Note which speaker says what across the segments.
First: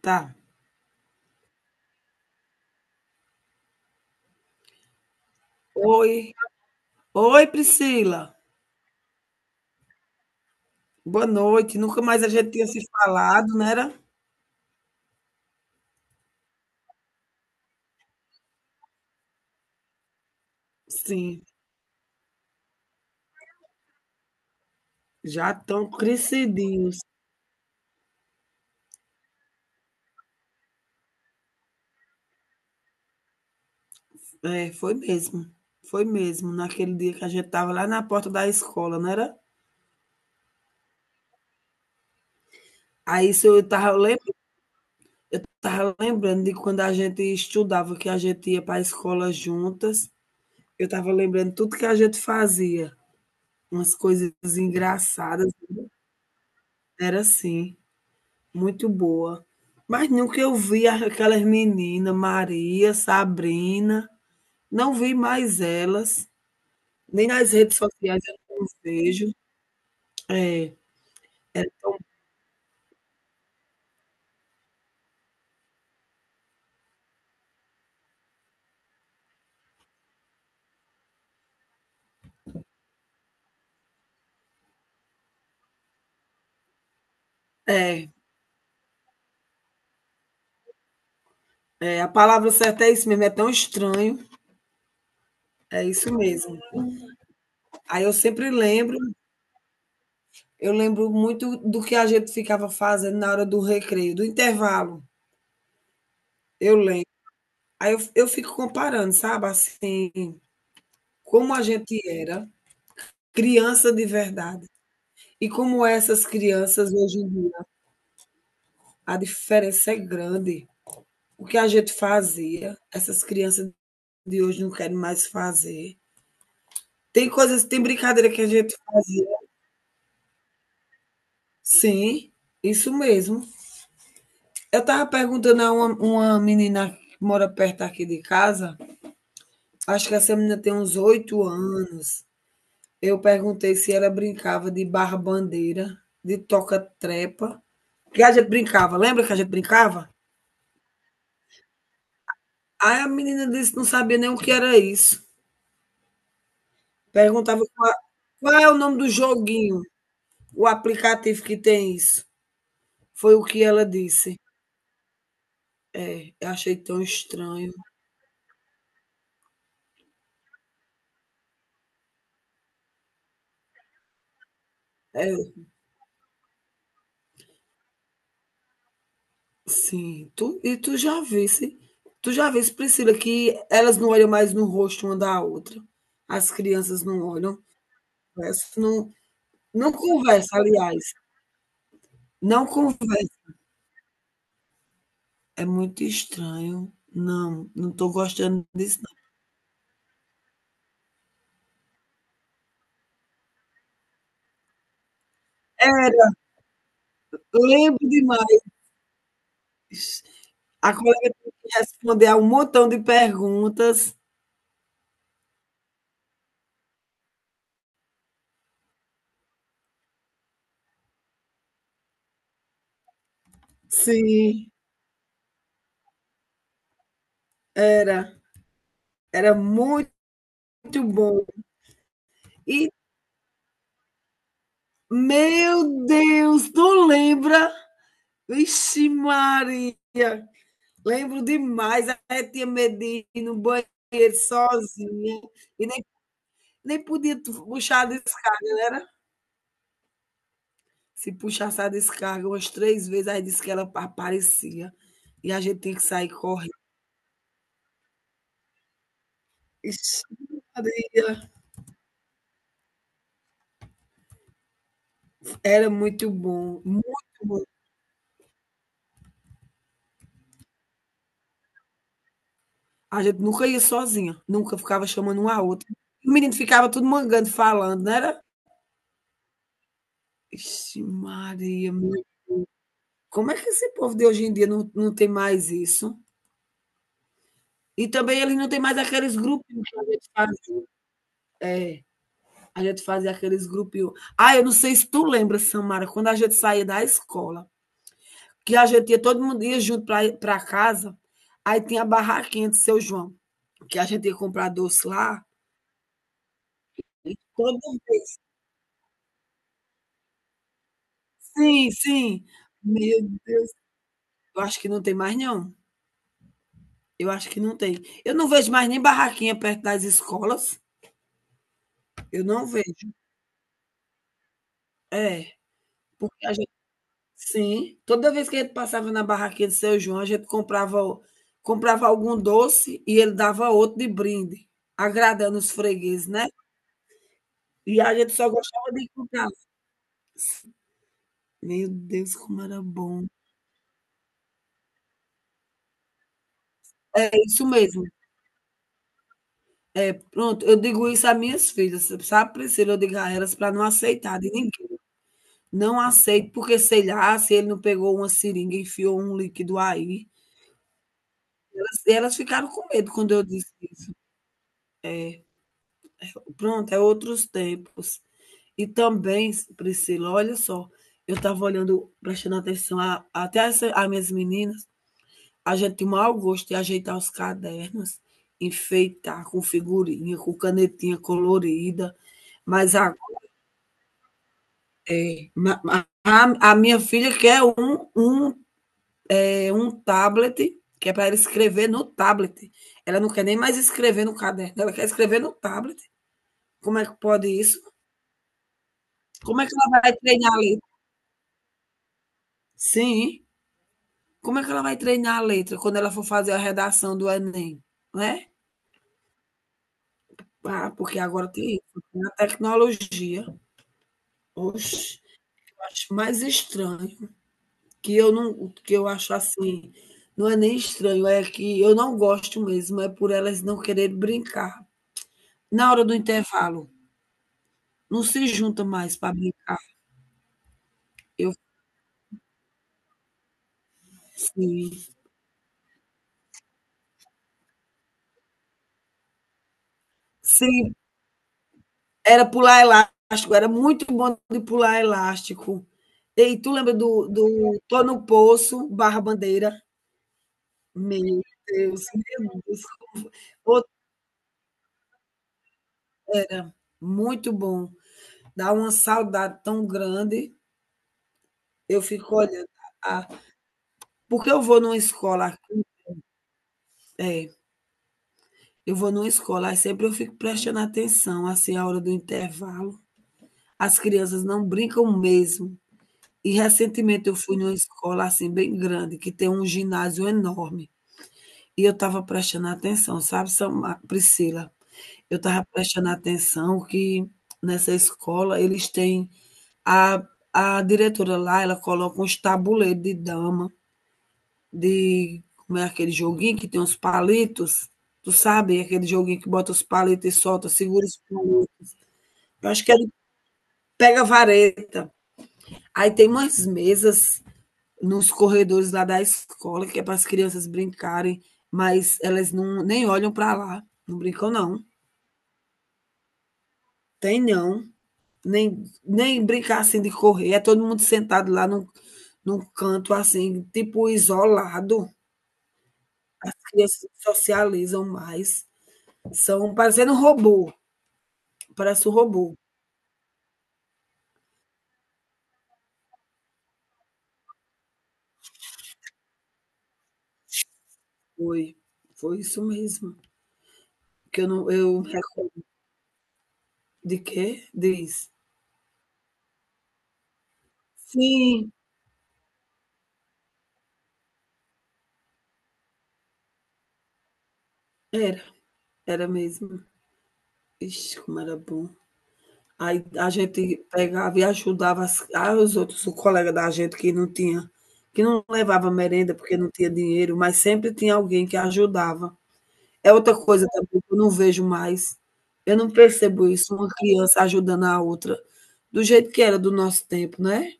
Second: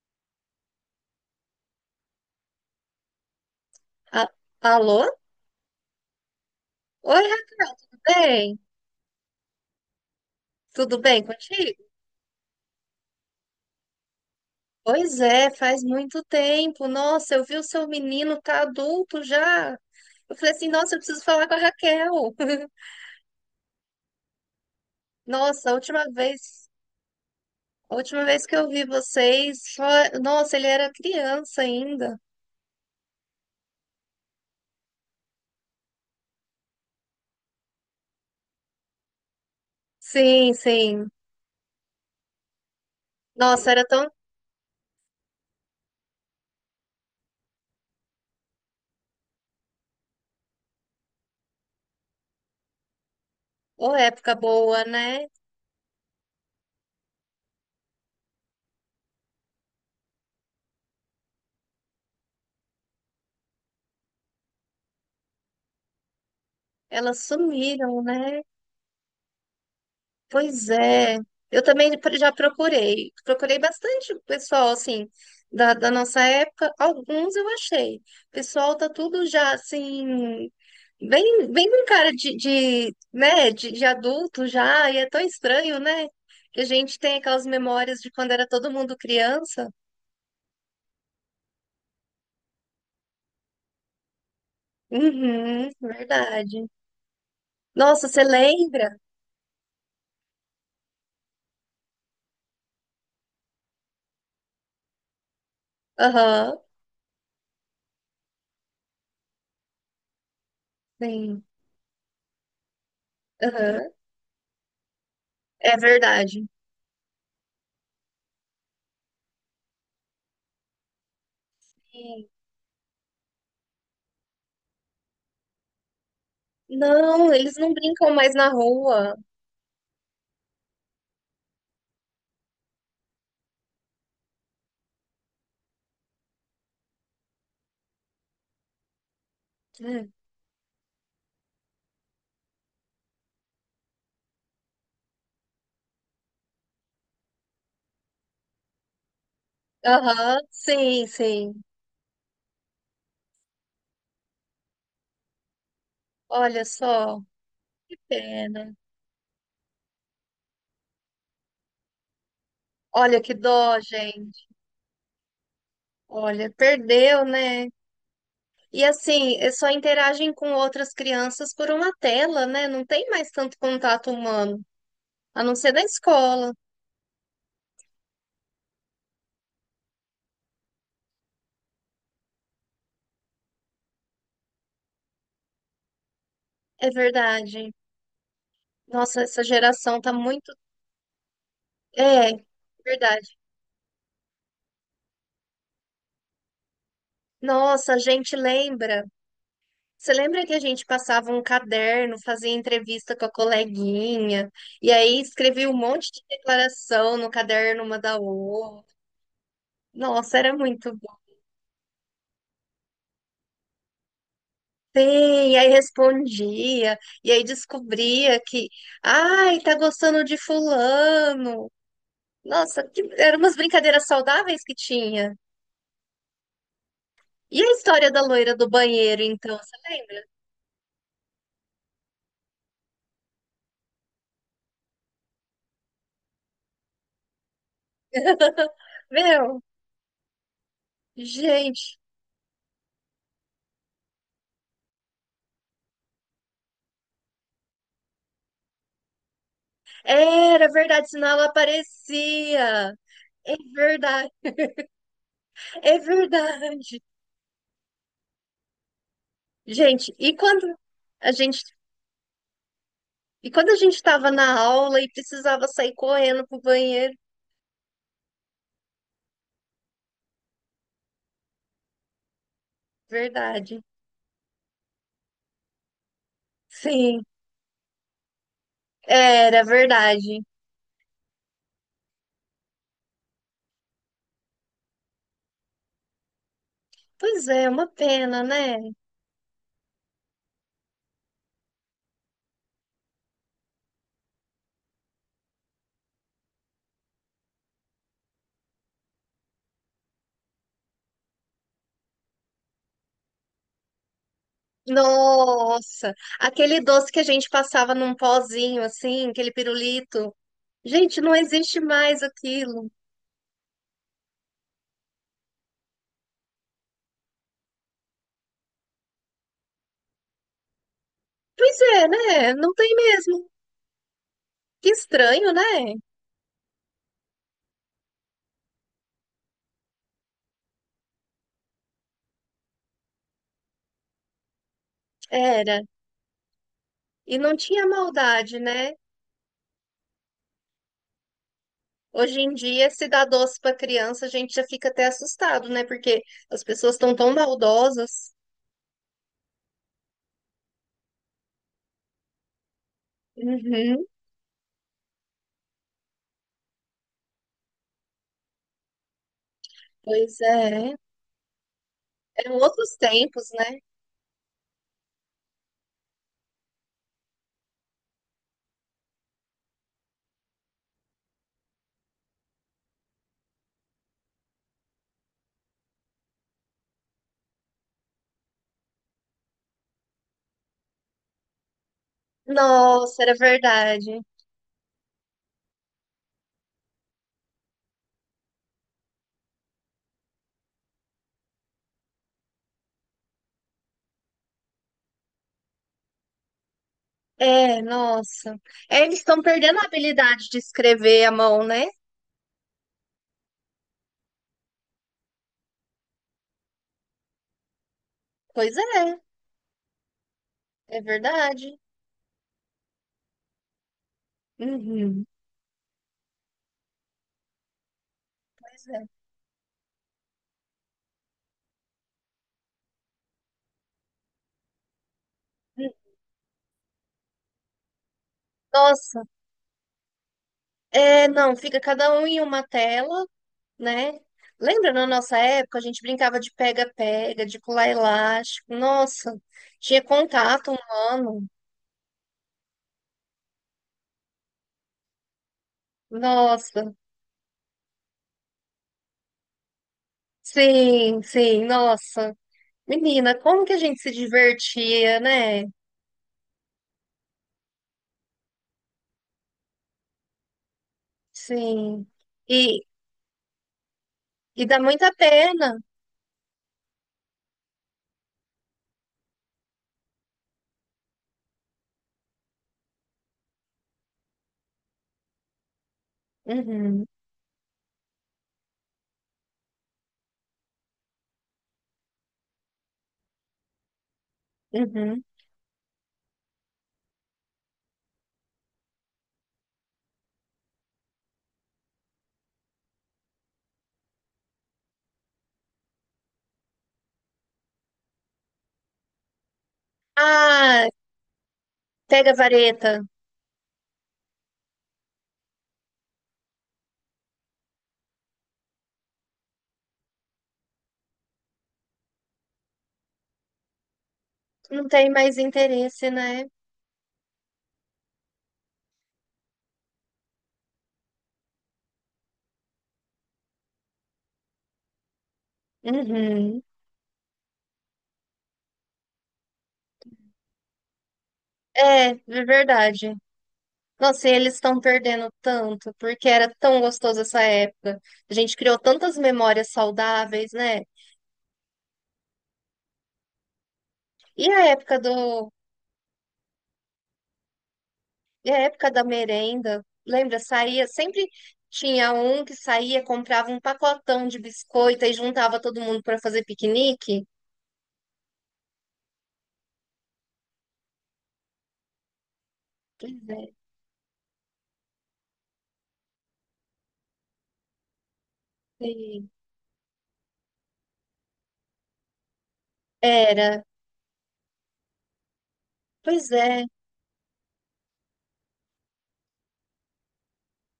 Speaker 1: Tá.
Speaker 2: A- Alô?
Speaker 1: Oi.
Speaker 2: Oi,
Speaker 1: Oi, Priscila.
Speaker 2: Raben. Tudo bem
Speaker 1: Boa
Speaker 2: contigo?
Speaker 1: noite. Nunca mais a gente tinha se falado, não era?
Speaker 2: Pois é, faz muito tempo. Nossa, eu vi o seu menino tá adulto já. Eu falei assim, nossa, eu preciso
Speaker 1: Sim,
Speaker 2: falar com a Raquel.
Speaker 1: já
Speaker 2: Nossa,
Speaker 1: estão crescidinhos.
Speaker 2: a última vez que eu vi vocês, só, nossa, ele era criança ainda.
Speaker 1: É, foi mesmo. Foi mesmo, naquele dia que a gente estava lá na porta da escola, não era?
Speaker 2: Sim, sim.
Speaker 1: Aí se eu
Speaker 2: Nossa, era tão,
Speaker 1: estava lembrando de quando a gente estudava, que a gente ia para a escola juntas. Eu estava lembrando tudo que a gente fazia,
Speaker 2: ô,
Speaker 1: umas coisas
Speaker 2: época boa, né?
Speaker 1: engraçadas, era assim. Muito boa. Mas nunca eu vi a aquelas meninas, Maria, Sabrina, não vi mais elas,
Speaker 2: Elas
Speaker 1: nem nas redes
Speaker 2: sumiram,
Speaker 1: sociais eu
Speaker 2: né?
Speaker 1: não vejo.
Speaker 2: Pois
Speaker 1: É,
Speaker 2: é, eu
Speaker 1: é,
Speaker 2: também já procurei, procurei bastante o pessoal, assim, da nossa época, alguns eu achei. O pessoal tá tudo já, assim, bem, bem com cara de, né, de adulto já, e é tão estranho, né? Que a gente tem aquelas memórias
Speaker 1: é,
Speaker 2: de quando era todo mundo criança.
Speaker 1: é, a palavra certa é isso mesmo, é tão estranho,
Speaker 2: Uhum,
Speaker 1: é isso mesmo.
Speaker 2: verdade.
Speaker 1: Aí
Speaker 2: Nossa,
Speaker 1: eu
Speaker 2: você
Speaker 1: sempre
Speaker 2: lembra?
Speaker 1: lembro, eu lembro muito do que a gente ficava fazendo na hora do recreio, do intervalo,
Speaker 2: Aham,
Speaker 1: eu lembro. Aí eu fico comparando, sabe, assim,
Speaker 2: sim,
Speaker 1: como a gente era
Speaker 2: aham,
Speaker 1: criança de verdade. E
Speaker 2: é
Speaker 1: como essas
Speaker 2: verdade.
Speaker 1: crianças hoje em dia, a diferença é grande. O que a gente
Speaker 2: Sim.
Speaker 1: fazia, essas crianças de hoje não querem mais fazer. Tem
Speaker 2: Não, eles
Speaker 1: coisas,
Speaker 2: não
Speaker 1: tem
Speaker 2: brincam
Speaker 1: brincadeira
Speaker 2: mais
Speaker 1: que a
Speaker 2: na
Speaker 1: gente
Speaker 2: rua.
Speaker 1: fazia. Sim, isso mesmo. Eu estava perguntando a uma menina que mora perto aqui de casa, acho que essa menina tem uns 8 anos. Eu perguntei se ela brincava de barra-bandeira, de toca-trepa, que a gente brincava. Lembra que a gente brincava?
Speaker 2: Aham, sim, sim.
Speaker 1: Aí a menina disse que não sabia nem o que era isso.
Speaker 2: Olha só,
Speaker 1: Perguntava qua
Speaker 2: que
Speaker 1: Qual é
Speaker 2: pena.
Speaker 1: o nome do joguinho, o aplicativo que tem isso.
Speaker 2: Olha que
Speaker 1: Foi o que
Speaker 2: dó,
Speaker 1: ela disse.
Speaker 2: gente.
Speaker 1: É, eu
Speaker 2: Olha,
Speaker 1: achei tão
Speaker 2: perdeu, né?
Speaker 1: estranho.
Speaker 2: E assim, só interagem com outras crianças por uma tela, né? Não tem mais tanto contato humano, a
Speaker 1: É,
Speaker 2: não ser na escola.
Speaker 1: sim, tu já visse, Priscila, que elas não olham mais no rosto uma da outra. As
Speaker 2: É
Speaker 1: crianças não olham,
Speaker 2: verdade.
Speaker 1: conversam, não,
Speaker 2: Nossa, essa
Speaker 1: não
Speaker 2: geração tá muito.
Speaker 1: conversa, aliás,
Speaker 2: É,
Speaker 1: não conversa.
Speaker 2: verdade.
Speaker 1: É muito estranho. Não, não
Speaker 2: Nossa, a
Speaker 1: estou
Speaker 2: gente
Speaker 1: gostando disso,
Speaker 2: lembra.
Speaker 1: não.
Speaker 2: Você lembra que a gente passava um caderno, fazia entrevista com a coleguinha, e aí escrevia um monte de
Speaker 1: Era,
Speaker 2: declaração no caderno uma
Speaker 1: lembro
Speaker 2: da
Speaker 1: demais.
Speaker 2: outra? Nossa, era muito
Speaker 1: A
Speaker 2: bom.
Speaker 1: colega teve que responder a um montão de perguntas.
Speaker 2: Sim, e aí respondia, e aí descobria que, ai, tá gostando de fulano. Nossa, que eram umas brincadeiras saudáveis
Speaker 1: Sim,
Speaker 2: que tinha. E a história da
Speaker 1: era.
Speaker 2: loira do banheiro,
Speaker 1: Era
Speaker 2: então, você lembra?
Speaker 1: muito bom. E, meu Deus, tu lembra? Vixe,
Speaker 2: Meu,
Speaker 1: Maria! Lembro
Speaker 2: gente,
Speaker 1: demais. A tia Medina no banheiro sozinha. E nem, nem podia puxar a descarga, não era?
Speaker 2: era verdade, senão
Speaker 1: Se
Speaker 2: ela
Speaker 1: puxasse a descarga umas
Speaker 2: aparecia.
Speaker 1: 3 vezes, aí
Speaker 2: É
Speaker 1: disse que ela
Speaker 2: verdade.
Speaker 1: aparecia. E a gente tem
Speaker 2: É
Speaker 1: que sair correndo.
Speaker 2: verdade. Gente,
Speaker 1: Ixi,
Speaker 2: e quando a
Speaker 1: Maria!
Speaker 2: gente e quando a gente estava na aula e precisava
Speaker 1: Era
Speaker 2: sair
Speaker 1: muito
Speaker 2: correndo pro
Speaker 1: bom, muito
Speaker 2: banheiro?
Speaker 1: bom. A gente nunca ia
Speaker 2: Verdade.
Speaker 1: sozinha, nunca ficava chamando um a outro. O menino ficava tudo
Speaker 2: Sim,
Speaker 1: mangando, falando, não era?
Speaker 2: era verdade.
Speaker 1: Ixi Maria, meu. Como é que esse povo de hoje em dia não, não tem mais isso?
Speaker 2: Pois é, uma
Speaker 1: E também
Speaker 2: pena,
Speaker 1: eles não
Speaker 2: né?
Speaker 1: têm mais aqueles grupinhos que a gente fazia. É, a gente fazia aqueles grupinhos. Ah, eu não sei se tu lembra, Samara, quando a gente saía da escola, que a gente ia, todo mundo ia junto para casa, aí tinha a barraquinha de Seu João, que a gente ia comprar doce lá,
Speaker 2: Nossa, aquele doce que a gente
Speaker 1: todo
Speaker 2: passava
Speaker 1: mundo.
Speaker 2: num pozinho assim, aquele pirulito. Gente, não existe
Speaker 1: Sim,
Speaker 2: mais
Speaker 1: sim.
Speaker 2: aquilo.
Speaker 1: Meu Deus, eu acho que não tem mais não, eu acho que não tem. Eu não vejo mais nem barraquinha perto das escolas,
Speaker 2: Pois é,
Speaker 1: eu
Speaker 2: né?
Speaker 1: não
Speaker 2: Não tem
Speaker 1: vejo.
Speaker 2: mesmo. Que estranho,
Speaker 1: É,
Speaker 2: né?
Speaker 1: porque a gente sim, toda vez que a gente passava na barraquinha do Seu João, a gente comprava algum doce e ele dava outro de brinde, agradando os
Speaker 2: Era.
Speaker 1: fregueses, né.
Speaker 2: E não tinha
Speaker 1: E a gente só
Speaker 2: maldade,
Speaker 1: gostava
Speaker 2: né?
Speaker 1: de comprar. Meu Deus,
Speaker 2: Hoje em
Speaker 1: como era
Speaker 2: dia, se dá
Speaker 1: bom.
Speaker 2: doce para criança, a gente já fica até assustado, né? Porque as pessoas estão
Speaker 1: É
Speaker 2: tão
Speaker 1: isso mesmo.
Speaker 2: baldosas.
Speaker 1: Pronto, eu digo isso a minhas filhas, sabe, Priscila, eu digo a elas para não
Speaker 2: Uhum,
Speaker 1: aceitar de ninguém. Não aceito, porque sei lá se ele não pegou uma seringa e enfiou um líquido aí.
Speaker 2: pois é.
Speaker 1: Elas
Speaker 2: Eram
Speaker 1: ficaram com
Speaker 2: outros
Speaker 1: medo quando eu
Speaker 2: tempos,
Speaker 1: disse
Speaker 2: né?
Speaker 1: isso. Pronto, é outros tempos. E também, Priscila, olha só, eu estava olhando, prestando atenção, a até essa as minhas meninas, a gente tem o maior gosto de ajeitar os cadernos, enfeitar com figurinha, com canetinha colorida, mas a
Speaker 2: Nossa, era verdade.
Speaker 1: é, a minha filha quer um tablet, que é para ela escrever no tablet. Ela não quer nem mais escrever no caderno, ela quer escrever no tablet. Como é que pode isso?
Speaker 2: É, nossa. É, eles estão
Speaker 1: Como é que
Speaker 2: perdendo a
Speaker 1: ela vai
Speaker 2: habilidade
Speaker 1: treinar a
Speaker 2: de
Speaker 1: letra?
Speaker 2: escrever à mão, né?
Speaker 1: Sim. Como é que ela vai treinar a letra quando ela for fazer a redação do Enem? Né?
Speaker 2: Pois é,
Speaker 1: Ah,
Speaker 2: é
Speaker 1: porque agora tem
Speaker 2: verdade.
Speaker 1: isso, tem a tecnologia. Oxe,
Speaker 2: Uhum,
Speaker 1: eu acho mais estranho
Speaker 2: pois
Speaker 1: que
Speaker 2: é.
Speaker 1: eu acho assim, não é nem estranho, é que eu não gosto mesmo, é por elas não querer brincar. Na
Speaker 2: Hum,
Speaker 1: hora do intervalo, não se junta mais
Speaker 2: Nossa,
Speaker 1: para brincar.
Speaker 2: é,
Speaker 1: Eu
Speaker 2: não, fica cada um em uma tela, né?
Speaker 1: sim.
Speaker 2: Lembra na nossa época, a gente brincava de pega-pega, de pular elástico. Nossa, tinha contato
Speaker 1: Sim,
Speaker 2: humano.
Speaker 1: era pular elástico, era muito bom de pular elástico. E tu lembra
Speaker 2: Nossa,
Speaker 1: do Tô no Poço, Barra Bandeira?
Speaker 2: sim,
Speaker 1: Meu
Speaker 2: sim,
Speaker 1: Deus,
Speaker 2: nossa.
Speaker 1: meu Deus.
Speaker 2: Menina, como que a
Speaker 1: Outra
Speaker 2: gente se divertia, né?
Speaker 1: era muito bom. Dá uma saudade tão grande. Eu
Speaker 2: Sim.
Speaker 1: fico olhando.
Speaker 2: E,
Speaker 1: a- Porque eu
Speaker 2: e dá
Speaker 1: vou numa
Speaker 2: muita
Speaker 1: escola,
Speaker 2: pena.
Speaker 1: é, eu vou numa escola, aí sempre eu fico prestando atenção, assim, a hora do intervalo. As crianças não brincam mesmo. E
Speaker 2: Uhum,
Speaker 1: recentemente eu fui numa escola, assim, bem grande, que tem um ginásio enorme, e eu estava prestando atenção, sabe, Samar Priscila,
Speaker 2: uhum.
Speaker 1: eu estava prestando atenção que nessa escola eles têm a a diretora lá, ela coloca uns tabuleiro de dama, de como é aquele joguinho que tem uns palitos, tu sabe, aquele joguinho que bota os palitos e solta,
Speaker 2: Ah,
Speaker 1: segura os palitos,
Speaker 2: pega
Speaker 1: eu acho
Speaker 2: vareta.
Speaker 1: que é de pega-vareta. Aí tem umas mesas nos corredores lá da escola, que é para as crianças brincarem, mas elas não, nem olham para lá. Não brincam, não.
Speaker 2: Não tem mais interesse, né?
Speaker 1: Tem não. Nem, nem brincar assim de correr. É todo mundo sentado lá num, num canto assim, tipo isolado. As
Speaker 2: Uhum.
Speaker 1: crianças socializam mais. São parecendo um robô. Parece
Speaker 2: É,
Speaker 1: um
Speaker 2: é
Speaker 1: robô.
Speaker 2: verdade. Nossa, e eles estão perdendo tanto, porque era tão gostoso essa época. A gente criou tantas memórias saudáveis, né?
Speaker 1: Foi. Foi isso mesmo. Que
Speaker 2: E
Speaker 1: eu
Speaker 2: a
Speaker 1: não.
Speaker 2: época
Speaker 1: Eu
Speaker 2: do,
Speaker 1: recordo. De quê? Diz.
Speaker 2: e a época da merenda, lembra? Saía, sempre
Speaker 1: Sim,
Speaker 2: tinha um que saía, comprava um pacotão de biscoito e juntava todo mundo para fazer piquenique.
Speaker 1: era. Era mesmo. Ixi, como era bom. Aí
Speaker 2: Pois
Speaker 1: a
Speaker 2: é,
Speaker 1: gente pegava e ajudava as aos outros, o colega da gente que não levava
Speaker 2: sim.
Speaker 1: merenda porque não tinha dinheiro, mas sempre tinha alguém que ajudava. É outra
Speaker 2: Era.
Speaker 1: coisa também que eu não vejo mais. Eu não
Speaker 2: Pois
Speaker 1: percebo
Speaker 2: é.
Speaker 1: isso, uma criança ajudando a outra, do jeito que era do nosso tempo, né.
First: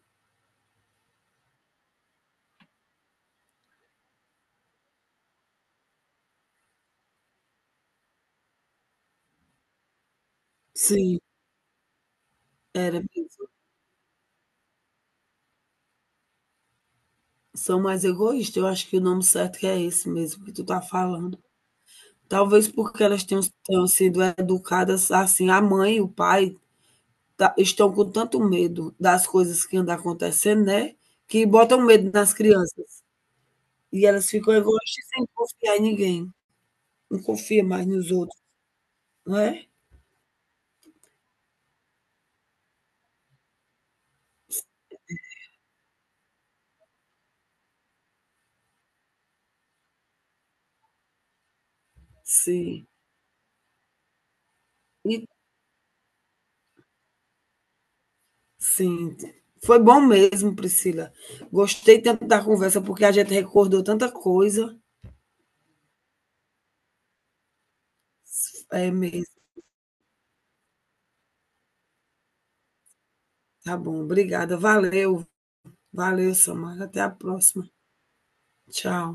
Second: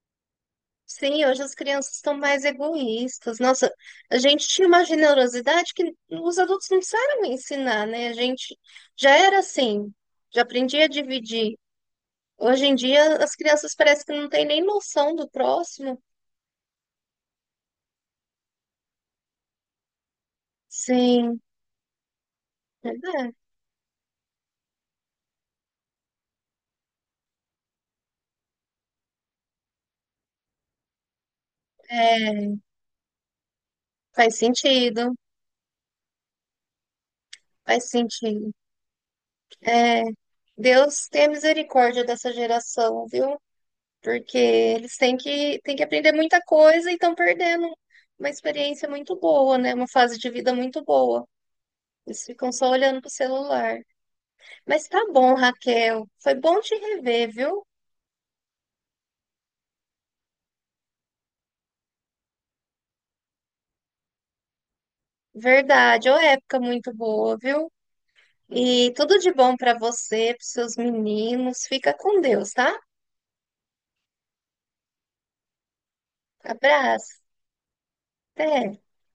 Speaker 2: Sim, hoje as crianças estão mais egoístas. Nossa, a gente tinha uma generosidade que os adultos não precisaram ensinar, né? A gente já era assim, já aprendia a
Speaker 1: Sim,
Speaker 2: dividir. Hoje em
Speaker 1: era
Speaker 2: dia, as
Speaker 1: mesmo.
Speaker 2: crianças parecem que não têm nem noção do próximo.
Speaker 1: São mais egoístas, eu acho que o nome certo é esse mesmo que tu tá falando.
Speaker 2: Sim,
Speaker 1: Talvez porque elas
Speaker 2: é,
Speaker 1: tenham sido educadas assim, a mãe e o pai estão com tanto medo das coisas que andam acontecendo, né, que botam medo nas
Speaker 2: é,
Speaker 1: crianças e elas
Speaker 2: faz
Speaker 1: ficam egoístas e
Speaker 2: sentido,
Speaker 1: sem confiar em ninguém, não confia mais
Speaker 2: faz
Speaker 1: nos outros,
Speaker 2: sentido.
Speaker 1: não é?
Speaker 2: É, Deus tenha misericórdia dessa geração, viu? Porque eles têm que aprender muita coisa e estão perdendo uma experiência muito boa, né? Uma fase de vida muito boa. Eles ficam só
Speaker 1: Sim,
Speaker 2: olhando pro celular. Mas tá
Speaker 1: e
Speaker 2: bom, Raquel. Foi bom te rever, viu?
Speaker 1: sim. Foi bom mesmo, Priscila. Gostei tanto da conversa, porque a gente recordou tanta coisa.
Speaker 2: Verdade, ô época muito boa, viu?
Speaker 1: É
Speaker 2: E tudo de
Speaker 1: mesmo,
Speaker 2: bom pra você, pros seus meninos. Fica com Deus, tá?
Speaker 1: tá bom. Obrigada. Valeu, valeu, Samara. Até a
Speaker 2: Abraço.
Speaker 1: próxima.
Speaker 2: Até.
Speaker 1: Tchau.